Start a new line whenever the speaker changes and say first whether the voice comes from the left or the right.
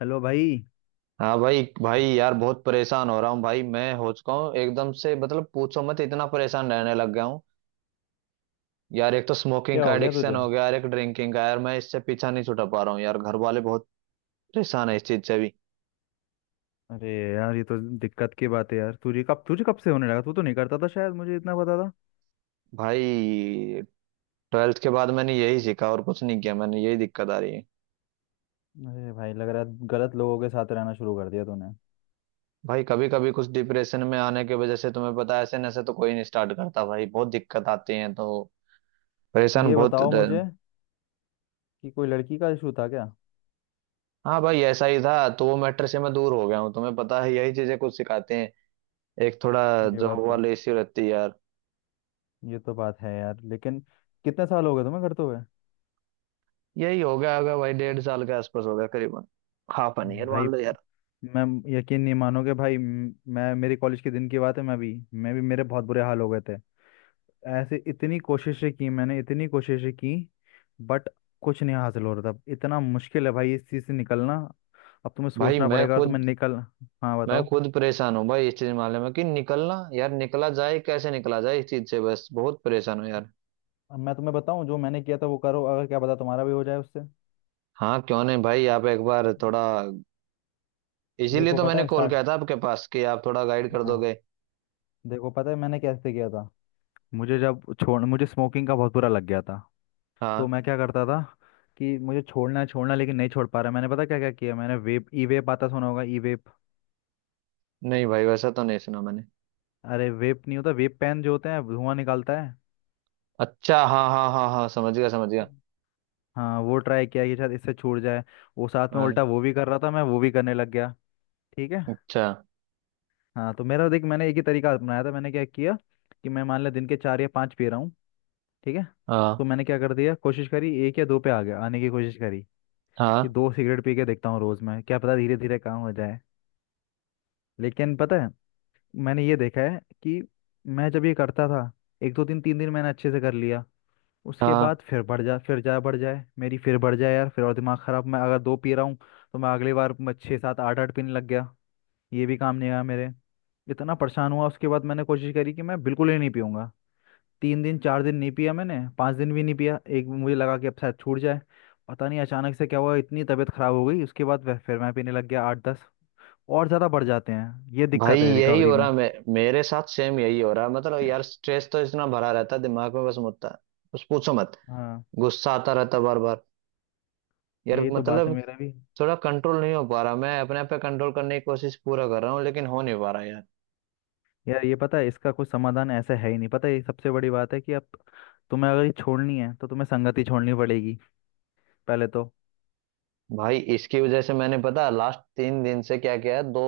left: Hello भाई।
right: हाँ भाई भाई यार, बहुत परेशान हो रहा हूँ भाई। मैं हो चुका हूँ एकदम से, मतलब पूछो मत, इतना परेशान रहने लग गया हूँ। यार एक तो स्मोकिंग
left: क्या
right: का
left: हो गया
right: एडिक्शन
left: तुझे?
right: हो गया यार, एक ड्रिंकिंग का। यार मैं इससे पीछा नहीं छुड़ा पा रहा हूँ यार, घर वाले बहुत परेशान है इस चीज से भी।
left: अरे यार, ये तो दिक्कत की बात है यार। तुझे कब से होने लगा? तू तो नहीं करता था, शायद मुझे इतना पता था।
right: भाई ट्वेल्थ के बाद मैंने यही सीखा और कुछ नहीं किया, मैंने यही दिक्कत आ रही है।
left: अरे भाई, लग रहा है गलत लोगों के साथ रहना शुरू कर दिया तूने।
right: भाई कभी कभी कुछ डिप्रेशन में आने की वजह से, तुम्हें पता है ऐसे नशे तो कोई नहीं स्टार्ट करता भाई, बहुत दिक्कत आती है तो परेशान
left: ये
right: बहुत
left: बताओ मुझे कि कोई लड़की का इशू था क्या?
right: हाँ भाई ऐसा ही था, तो वो मैटर से मैं दूर हो गया हूँ। तुम्हें पता है यही चीजें कुछ सिखाते हैं। एक थोड़ा
left: ये
right: जॉब
left: बात तो
right: वाले इश्यू रहती है यार।
left: ये तो बात है यार, लेकिन कितने साल हो गए तुम्हें करते हुए?
right: यही हो गया होगा भाई, डेढ़ साल के आसपास होगा करीबन, हाफ एन ईयर
left: भाई,
right: मान लो यार।
left: मैं यकीन नहीं मानोगे भाई, मैं, मेरे कॉलेज के दिन की बात है, मैं भी मेरे बहुत बुरे हाल हो गए थे। ऐसे इतनी कोशिशें की मैंने, इतनी कोशिशें की, बट कुछ नहीं हासिल हो रहा था। इतना मुश्किल है भाई इस चीज़ से निकलना। अब तुम्हें
right: भाई
left: सोचना
right: मैं
left: पड़ेगा और तुम्हें
right: खुद,
left: निकल। हाँ
right: मैं
left: बताओ।
right: खुद परेशान हूँ भाई इस चीज मामले में, कि निकलना यार, निकला जाए कैसे, निकला जाए इस चीज से, बस बहुत परेशान हूँ यार।
left: अब मैं तुम्हें बताऊं, जो मैंने किया था वो करो, अगर क्या पता तुम्हारा भी हो जाए उससे।
right: हाँ क्यों नहीं भाई, आप एक बार थोड़ा, इसीलिए
left: देखो
right: तो
left: पता
right: मैंने
left: है
right: कॉल
left: स्टार्ट।
right: किया था आपके पास कि आप थोड़ा गाइड कर
left: हाँ,
right: दोगे।
left: देखो पता है मैंने कैसे किया था। मुझे जब छोड़ मुझे स्मोकिंग का बहुत बुरा लग गया था। तो
right: हाँ।
left: मैं क्या करता था कि मुझे छोड़ना है, लेकिन नहीं छोड़ पा रहा। मैंने पता क्या क्या किया मैंने, वेप ई वेप आता सुना होगा? ई वेप?
right: नहीं भाई वैसा तो नहीं सुना मैंने।
left: अरे वेप नहीं होता, वेप पेन जो होते हैं, धुआं निकालता है।
right: अच्छा हाँ हाँ हाँ हाँ, समझ गया समझ गया।
left: हाँ, वो ट्राई किया कि शायद इससे छूट जाए। वो साथ में
right: हाँ।
left: उल्टा वो भी कर रहा था, मैं वो भी करने लग गया। ठीक है।
right: अच्छा।
left: हाँ तो मेरा देख, मैंने एक ही तरीका अपनाया था। मैंने क्या किया कि मैं, मान लिया दिन के चार या पाँच पी रहा हूँ। ठीक है। तो
right: हाँ
left: मैंने क्या कर दिया, कोशिश करी, एक या दो पे आ गया, आने की कोशिश करी कि
right: हाँ।
left: दो सिगरेट पी के देखता हूँ रोज़ में, क्या पता धीरे धीरे काम हो जाए। लेकिन पता है, मैंने ये देखा है कि मैं जब ये करता था, एक दो दिन तीन दिन मैंने अच्छे से कर लिया। उसके
right: हाँ
left: बाद फिर बढ़ जा फिर जा बढ़ जाए, मेरी फिर बढ़ जाए यार, फिर और दिमाग खराब। मैं अगर दो पी रहा हूँ तो मैं अगली बार मैं छः सात आठ आठ पीने लग गया। ये भी काम नहीं आया मेरे। इतना परेशान हुआ, उसके बाद मैंने कोशिश करी कि मैं बिल्कुल ही नहीं पीऊंगा। तीन दिन चार दिन नहीं पिया, मैंने 5 दिन भी नहीं पिया, एक मुझे लगा कि अब शायद छूट जाए। पता नहीं अचानक से क्या हुआ, इतनी तबीयत खराब हो गई। उसके बाद फिर मैं पीने लग गया आठ दस, और ज़्यादा बढ़ जाते हैं। ये
right: भाई
left: दिक्कत है
right: यही
left: रिकवरी
right: हो
left: में।
right: रहा मेरे साथ, सेम यही हो रहा, मतलब यार स्ट्रेस तो इतना भरा रहता है दिमाग में, बस मुद्दा, बस पूछो मत।
left: हाँ,
right: गुस्सा आता रहता बार बार। यार
left: यही तो बात है
right: मतलब
left: मेरा भी।
right: थोड़ा कंट्रोल नहीं हो पा रहा, मैं अपने आप पे कंट्रोल करने की कोशिश पूरा कर रहा हूँ लेकिन हो नहीं पा रहा यार।
left: यार ये पता है, इसका कोई समाधान ऐसा है ही नहीं। पता है, ये सबसे बड़ी बात है कि अब तुम्हें अगर ये छोड़नी है तो तुम्हें संगति छोड़नी पड़ेगी पहले तो।
right: भाई इसकी वजह से मैंने पता लास्ट 3 दिन से क्या किया है, दो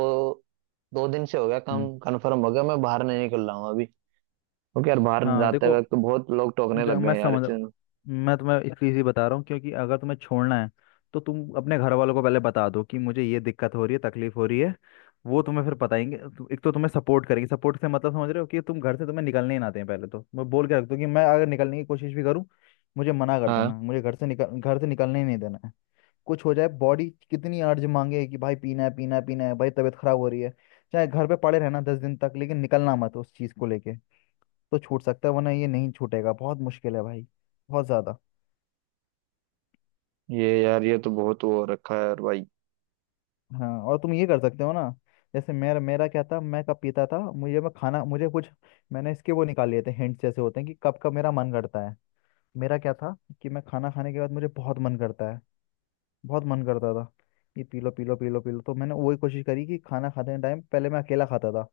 right: दो दिन से हो गया कम,
left: हम्म।
right: कंफर्म हो गया, मैं बाहर नहीं निकल रहा हूँ अभी, क्योंकि यार बाहर
left: हाँ
right: जाते
left: देखो,
right: वक्त तो बहुत लोग टोकने लग
left: मैं
right: गए यार इस
left: समझ रहा
right: चीज़ में।
left: हूँ। मैं तुम्हें इसलिए ही बता रहा हूँ क्योंकि अगर तुम्हें छोड़ना है तो तुम अपने घर वालों को पहले बता दो कि मुझे ये दिक्कत हो रही है, तकलीफ हो रही है। वो तुम्हें फिर बताएंगे तो- एक तो तुम्हें सपोर्ट करेंगे। सपोर्ट से मतलब समझ रहे हो कि तुम घर से, तुम्हें निकलने ही ना दें पहले तो, मैं बोल के रख दो कि मैं अगर निकलने की कोशिश भी करूँ, मुझे मना कर देना।
right: हाँ,
left: मुझे घर से निकल घर से निकलने ही नहीं देना है। कुछ हो जाए, बॉडी कितनी अर्ज मांगे कि भाई पीना है पीना है पीना है, भाई तबीयत खराब हो रही है, चाहे घर पे पड़े रहना 10 दिन तक, लेकिन निकलना मत उस चीज को लेके। तो छूट सकता है, वरना ये नहीं छूटेगा। बहुत मुश्किल है भाई, बहुत ज्यादा।
right: ये यार, ये तो बहुत वो हो रखा है यार भाई।
left: हाँ, और तुम ये कर सकते हो ना। जैसे मेरा मेरा क्या था, मैं कब पीता था, मुझे मैं खाना मुझे कुछ मैंने इसके वो निकाल लिए थे, हिंट्स जैसे होते हैं, कि कब कब मेरा मन करता है। मेरा क्या था कि मैं खाना खाने के बाद मुझे बहुत मन करता है, बहुत मन करता था कि पी लो पी लो पी लो पी लो। तो मैंने वही कोशिश करी कि खाना खाते टाइम, पहले मैं अकेला खाता था,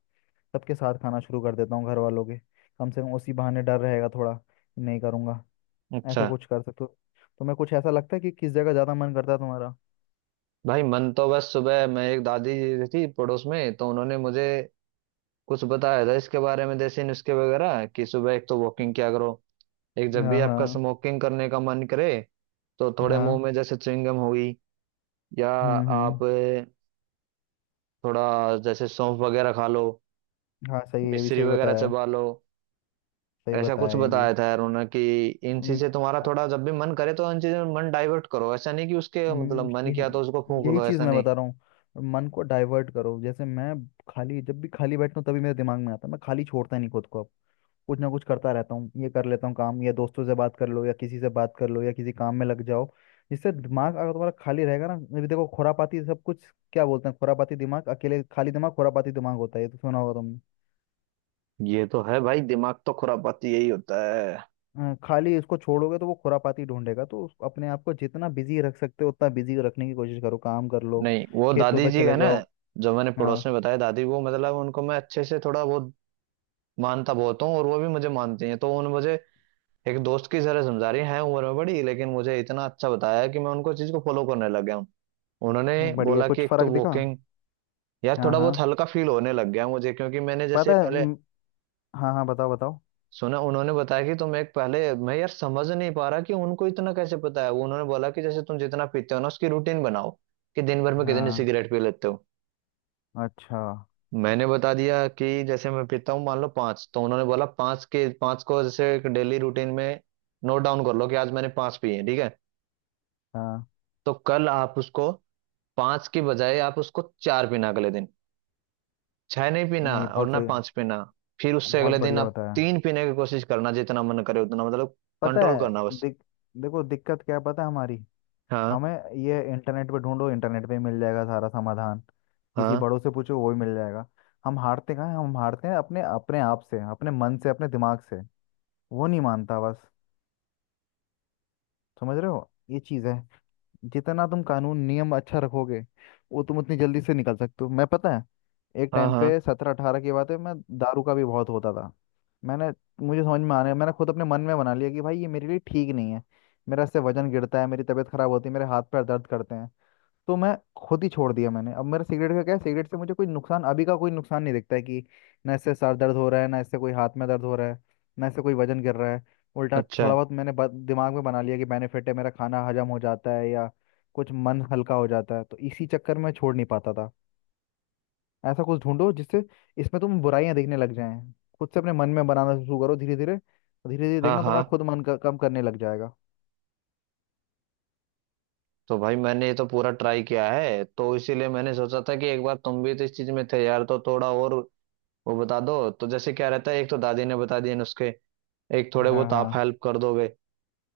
left: सबके साथ खाना शुरू कर देता हूँ घर वालों के, कम से कम उसी बहाने डर रहेगा थोड़ा कि नहीं करूँगा। ऐसा
right: अच्छा।
left: कुछ कर सकते हो? तुम्हें कुछ ऐसा लगता है कि किस जगह ज़्यादा मन करता है तुम्हारा?
right: भाई मन तो बस, सुबह मैं, एक दादी जी थी पड़ोस में तो उन्होंने मुझे कुछ बताया था इसके बारे में, देसी नुस्खे वगैरह कि सुबह एक तो वॉकिंग किया करो। एक जब भी
left: हाँ
right: आपका
left: हाँ
right: स्मोकिंग करने का मन करे, तो थोड़े मुंह
left: हाँ।
right: में जैसे च्युइंगम हो गई, या
left: हम्म।
right: आप थोड़ा जैसे सौंफ वगैरह खा लो,
left: हाँ सही है, ये भी
right: मिश्री
left: सही
right: वगैरह
left: बताया है।
right: चबा लो।
left: सही
right: ऐसा कुछ
left: बताया ये भी।
right: बताया था यार उन्होंने, कि इन
left: हम्म।
right: चीजें तुम्हारा थोड़ा
left: अ-
right: जब भी मन करे तो इन चीजों में मन डाइवर्ट करो, ऐसा नहीं कि उसके मतलब मन
left: यही
right: किया तो उसको फूंक
left: यही
right: लो,
left: चीज़
right: ऐसा
left: मैं
right: नहीं।
left: बता रहा हूँ। मन को डाइवर्ट करो। जैसे मैं खाली, जब भी खाली बैठता हूँ तभी मेरे दिमाग में आता है, मैं खाली छोड़ता ही नहीं खुद को, कुछ ना कुछ करता रहता हूँ, ये कर लेता हूँ काम, या दोस्तों से बात कर लो, या किसी से बात कर लो, या किसी काम में लग जाओ। जिससे दिमाग, अगर तुम्हारा खाली रहेगा ना, अभी देखो खुरापाती सब कुछ, क्या बोलते हैं खुरापाती दिमाग, अकेले खाली दिमाग खुरापाती दिमाग होता है, ये तो सुना होगा तुमने।
right: ये तो है भाई, दिमाग तो खुरापाती यही होता है।
left: खाली इसको छोड़ोगे तो वो खुरापाती ढूंढेगा, तो अपने आप को जितना बिजी रख सकते हो उतना बिजी रखने की कोशिश करो। काम कर लो,
right: नहीं वो
left: खेतों
right: दादी
left: पे
right: जी है
left: चले
right: ना,
left: जाओ।
right: जो मैंने पड़ोस
left: हाँ
right: में बताया, दादी, वो मतलब उनको मैं अच्छे से थोड़ा बहुत मानता बहुत हूँ और वो भी मुझे मानती हैं। तो उन्होंने मुझे एक दोस्त की तरह समझा रही हैं, उम्र में बड़ी लेकिन मुझे इतना अच्छा बताया कि मैं उनको चीज को फॉलो करने लग गया हूँ।
left: ये
right: उन्होंने
left: बढ़िया,
right: बोला कि
left: कुछ
right: एक तो
left: फर्क दिखा?
right: वॉकिंग, यार
left: हाँ
right: थोड़ा बहुत
left: हाँ।
right: हल्का फील होने लग गया मुझे, क्योंकि मैंने जैसे
left: पता है
right: पहले
left: म, हाँ हाँ, बताओ बताओ।
right: सुना, उन्होंने बताया कि तुम एक, पहले, मैं यार समझ नहीं पा रहा कि उनको इतना कैसे पता है। वो उन्होंने बोला कि जैसे तुम जितना पीते हो ना, उसकी रूटीन बनाओ, कि दिन भर में कितने
left: हाँ।
right: सिगरेट पी लेते हो।
left: अच्छा।
right: मैंने बता दिया कि जैसे मैं पीता हूँ मान लो पांच, तो उन्होंने बोला पांच के पांच को जैसे एक डेली रूटीन में नोट डाउन कर लो कि आज मैंने पांच पी है, ठीक है।
left: हाँ।
right: तो कल आप उसको पांच की बजाय आप उसको चार पीना अगले दिन, छह नहीं पीना
left: नहीं,
right: और
left: बहुत
right: ना
left: सही है।
right: पांच पीना। फिर उससे
left: बहुत
right: अगले दिन
left: बढ़िया
right: आप
left: बताया।
right: तीन पीने की कोशिश करना, जितना मन करे उतना, मतलब
left: पता
right: कंट्रोल करना
left: है
right: बस।
left: दिक, देखो दिक्कत क्या है पता है हमारी,
right: हाँ
left: हमें, ये इंटरनेट पे ढूंढो, इंटरनेट पे ही मिल जाएगा सारा समाधान, किसी
right: हाँ
left: बड़ों से पूछो वो ही मिल जाएगा। हम हारते कहाँ हैं? हम हारते हैं अपने अपने आप से, अपने मन से, अपने दिमाग से। वो नहीं मानता बस। समझ रहे हो, ये चीज़ है। जितना तुम कानून नियम अच्छा रखोगे, वो तुम उतनी जल्दी से निकल सकते हो। मैं, पता है, एक
right: हाँ
left: टाइम
right: हाँ।
left: पे 17-18 की बात है, मैं दारू का भी बहुत होता था। मैंने मुझे समझ में आने मैंने खुद अपने मन में बना लिया कि भाई ये मेरे लिए ठीक नहीं है। मेरा इससे वजन गिरता है, मेरी तबीयत खराब होती है, मेरे हाथ पैर दर्द करते हैं। तो मैं खुद ही छोड़ दिया मैंने। अब मेरा सिगरेट का क्या है, सिगरेट से मुझे कोई नुकसान, अभी का कोई नुकसान नहीं दिखता है, कि ना इससे सर दर्द हो रहा है, ना इससे कोई हाथ में दर्द हो रहा है, ना इससे कोई वजन गिर रहा है। उल्टा
right: अच्छा।
left: थोड़ा बहुत मैंने दिमाग में बना लिया कि बेनिफिट है, मेरा खाना हजम हो जाता है, या कुछ मन हल्का हो जाता है। तो इसी चक्कर में छोड़ नहीं पाता था। ऐसा कुछ ढूंढो जिससे इसमें तुम बुराइयां देखने लग जाएं। खुद से अपने मन में बनाना शुरू करो धीरे धीरे, धीरे धीरे
right: हाँ
left: देखना तुम्हारा
right: हाँ।
left: खुद मन कम करने लग जाएगा।
right: तो भाई मैंने ये तो पूरा ट्राई किया है, तो इसीलिए मैंने सोचा था कि एक बार तुम भी तो इस चीज में थे यार, तो थोड़ा और वो बता दो तो, जैसे क्या रहता है। एक तो दादी ने बता दिया नुस्खे, एक थोड़े
left: हाँ
right: बहुत आप
left: हाँ।
right: हेल्प कर दोगे,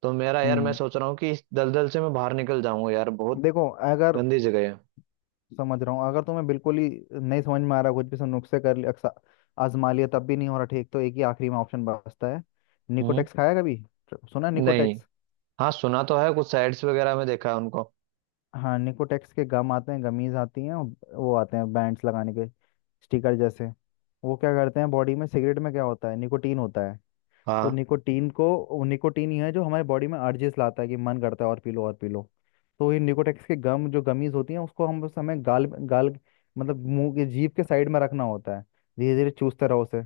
right: तो मेरा यार, मैं
left: हम्म।
right: सोच रहा हूँ कि इस दलदल से मैं बाहर निकल जाऊंगा यार, बहुत
left: देखो अगर,
right: गंदी जगह है।
left: समझ रहा हूँ, अगर तुम्हें बिल्कुल ही नहीं समझ में आ रहा कुछ भी, सब नुस्खे कर लिया, आजमा लिया, तब भी नहीं हो रहा ठीक, तो एक ही आखिरी में ऑप्शन बचता है।
right: हम्म।
left: निकोटेक्स खाया कभी? सुना है
right: नहीं।
left: निकोटेक्स?
right: हाँ सुना तो है, कुछ साइट्स वगैरह में देखा है उनको।
left: हाँ, निकोटेक्स के गम आते हैं, गमीज आती हैं, और वो आते हैं बैंड्स लगाने के, स्टिकर जैसे। वो क्या करते हैं बॉडी में, सिगरेट में क्या होता है, निकोटीन होता है। तो
right: हाँ।
left: निकोटीन को, वो निकोटीन ही है जो हमारे बॉडी में अर्जेस लाता है कि मन करता है और पी लो और पी लो। तो ये निकोटेक्स के गम जो गमीज होती हैं, उसको हम बस, हमें गाल गाल मतलब मुंह के जीभ के साइड में रखना होता है। धीरे धीरे चूसते रहो उसे,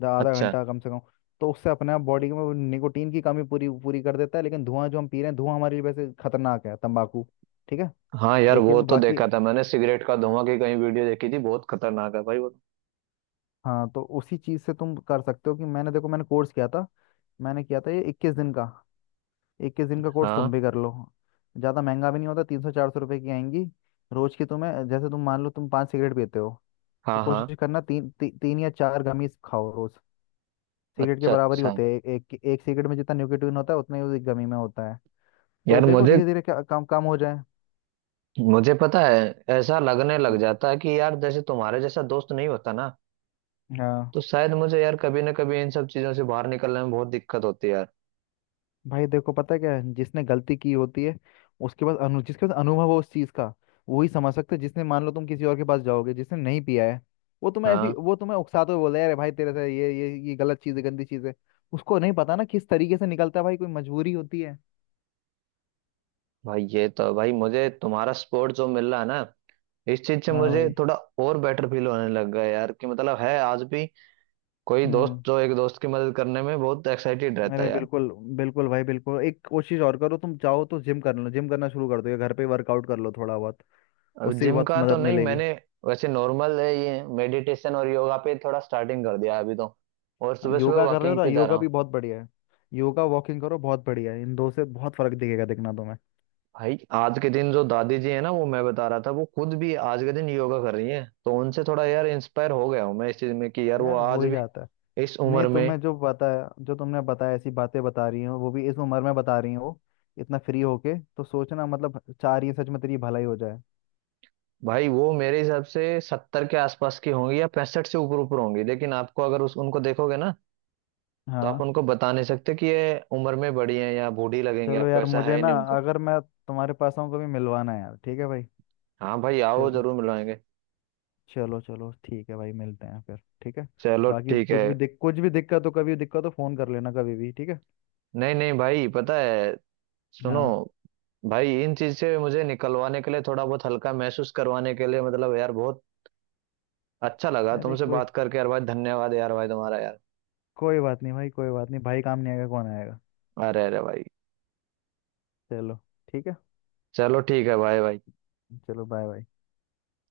left: आधा
right: अच्छा।
left: घंटा कम से कम। तो उससे अपने आप बॉडी में वो निकोटीन की कमी पूरी पूरी कर देता है। लेकिन धुआं जो हम पी रहे हैं, धुआं हमारे लिए वैसे खतरनाक है, तंबाकू। ठीक है।
right: हाँ यार वो
left: लेकिन
right: तो
left: बाकी,
right: देखा था मैंने, सिगरेट का धुआं की कहीं वीडियो देखी थी, बहुत खतरनाक है भाई वो।
left: हाँ, तो उसी चीज़ से तुम कर सकते हो, कि मैंने, देखो मैंने कोर्स किया था, मैंने किया था ये 21 दिन का, 21 दिन का कोर्स तुम
right: हाँ
left: भी कर लो। ज़्यादा महंगा भी नहीं होता, 300-400 रुपये की आएंगी रोज की। तुम्हें जैसे तुम मान लो तुम पांच सिगरेट पीते हो, तो
right: हाँ हाँ।
left: कोशिश करना तीन या चार गमीज खाओ रोज। सिगरेट के
right: अच्छा
left: बराबर ही
right: अच्छा।
left: होते हैं, एक एक सिगरेट में जितना निकोटीन होता है उतना ही उस गमी में होता है। तो
right: यार
left: देखो
right: मुझे,
left: धीरे धीरे क्या काम काम हो जाए।
right: मुझे पता है, ऐसा लगने लग जाता है कि यार जैसे तुम्हारे जैसा दोस्त नहीं होता ना,
left: हाँ
right: तो शायद मुझे यार कभी ना कभी इन सब चीजों से बाहर निकलने में बहुत दिक्कत होती है यार।
left: भाई। देखो पता है क्या है, जिसने गलती की होती है, उसके पास अनु जिसके पास अनुभव हो उस चीज का, वही समझ सकते है। जिसने, मान लो तुम किसी और के पास जाओगे जिसने नहीं पिया है, वो तुम्हें ऐसी,
right: हाँ
left: वो तुम्हें उकसाते हुए बोले, अरे भाई तेरे से ये ये गलत चीज है, गंदी चीज है। उसको नहीं पता ना किस तरीके से निकलता है, भाई कोई मजबूरी होती है।
right: भाई, ये तो भाई मुझे तुम्हारा सपोर्ट जो मिल रहा है ना इस चीज से,
left: हाँ
right: मुझे
left: भाई।
right: थोड़ा और बेटर फील होने लग गया यार, कि मतलब है आज भी कोई दोस्त
left: हम्म।
right: जो एक दोस्त की मदद करने में बहुत एक्साइटेड रहता
left: अरे
right: है यार।
left: बिल्कुल, बिल्कुल भाई बिल्कुल। एक कोशिश और करो, तुम चाहो तो जिम कर लो, जिम करना शुरू कर दो, या घर पे वर्कआउट कर लो थोड़ा बहुत,
right: अब
left: उससे भी
right: जिम
left: बहुत
right: का तो
left: मदद
right: नहीं
left: मिलेगी।
right: मैंने, वैसे नॉर्मल है, ये मेडिटेशन और योगा पे थोड़ा स्टार्टिंग कर दिया है अभी तो, और सुबह सुबह
left: योगा कर रहे हो
right: वॉकिंग
left: ना,
right: पे जा रहा
left: योगा भी
right: हूँ।
left: बहुत बढ़िया है। योगा वॉकिंग करो, बहुत बढ़िया है, इन दो से बहुत फर्क दिखेगा, दिखना तुम्हें।
right: भाई आज के दिन जो दादी जी है ना, वो मैं बता रहा था, वो खुद भी आज के दिन योगा कर रही हैं, तो उनसे थोड़ा यार इंस्पायर हो गया हूँ मैं इस चीज में कि यार वो
left: यार हो
right: आज
left: ही
right: भी
left: जाता है।
right: इस
left: नहीं,
right: उम्र में।
left: तुम्हें जो पता है, जो तुमने बताया, ऐसी बातें बता रही हो वो भी इस उम्र में बता रही हो, इतना फ्री होके तो सोचना मतलब, चाह रही है सच में तेरी भलाई हो जाए।
right: भाई वो मेरे हिसाब से 70 के आसपास की होंगी या 65 से ऊपर ऊपर होंगी, लेकिन आपको अगर उस उनको देखोगे ना, तो आप
left: हाँ।
right: उनको बता नहीं सकते कि ये उम्र में बड़ी हैं या बूढ़ी लगेंगे
left: चलो
right: आपको,
left: यार,
right: ऐसा है
left: मुझे
right: ही
left: ना,
right: नहीं उनका।
left: अगर मैं तुम्हारे पास आऊँ कभी, मिलवाना है यार, ठीक है भाई।
right: हाँ भाई आओ
left: चलो,
right: जरूर मिलवाएंगे।
left: चलो चलो ठीक है भाई, मिलते हैं फिर। ठीक है।
right: चलो
left: बाकी
right: ठीक है।
left: कुछ भी दिक्कत हो, कभी दिक्कत हो फोन कर लेना, कभी भी ठीक है।
right: नहीं नहीं भाई, पता है, सुनो
left: हाँ।
right: भाई, इन चीज से मुझे निकलवाने के लिए, थोड़ा बहुत हल्का महसूस करवाने के लिए, मतलब यार बहुत अच्छा लगा
left: अरे
right: तुमसे
left: कोई,
right: बात करके यार भाई, धन्यवाद यार भाई तुम्हारा यार।
left: कोई बात नहीं भाई, कोई बात नहीं भाई, काम नहीं आएगा कौन आएगा।
right: अरे अरे भाई।
left: चलो ठीक है।
right: चलो ठीक है भाई भाई।
left: चलो बाय बाय।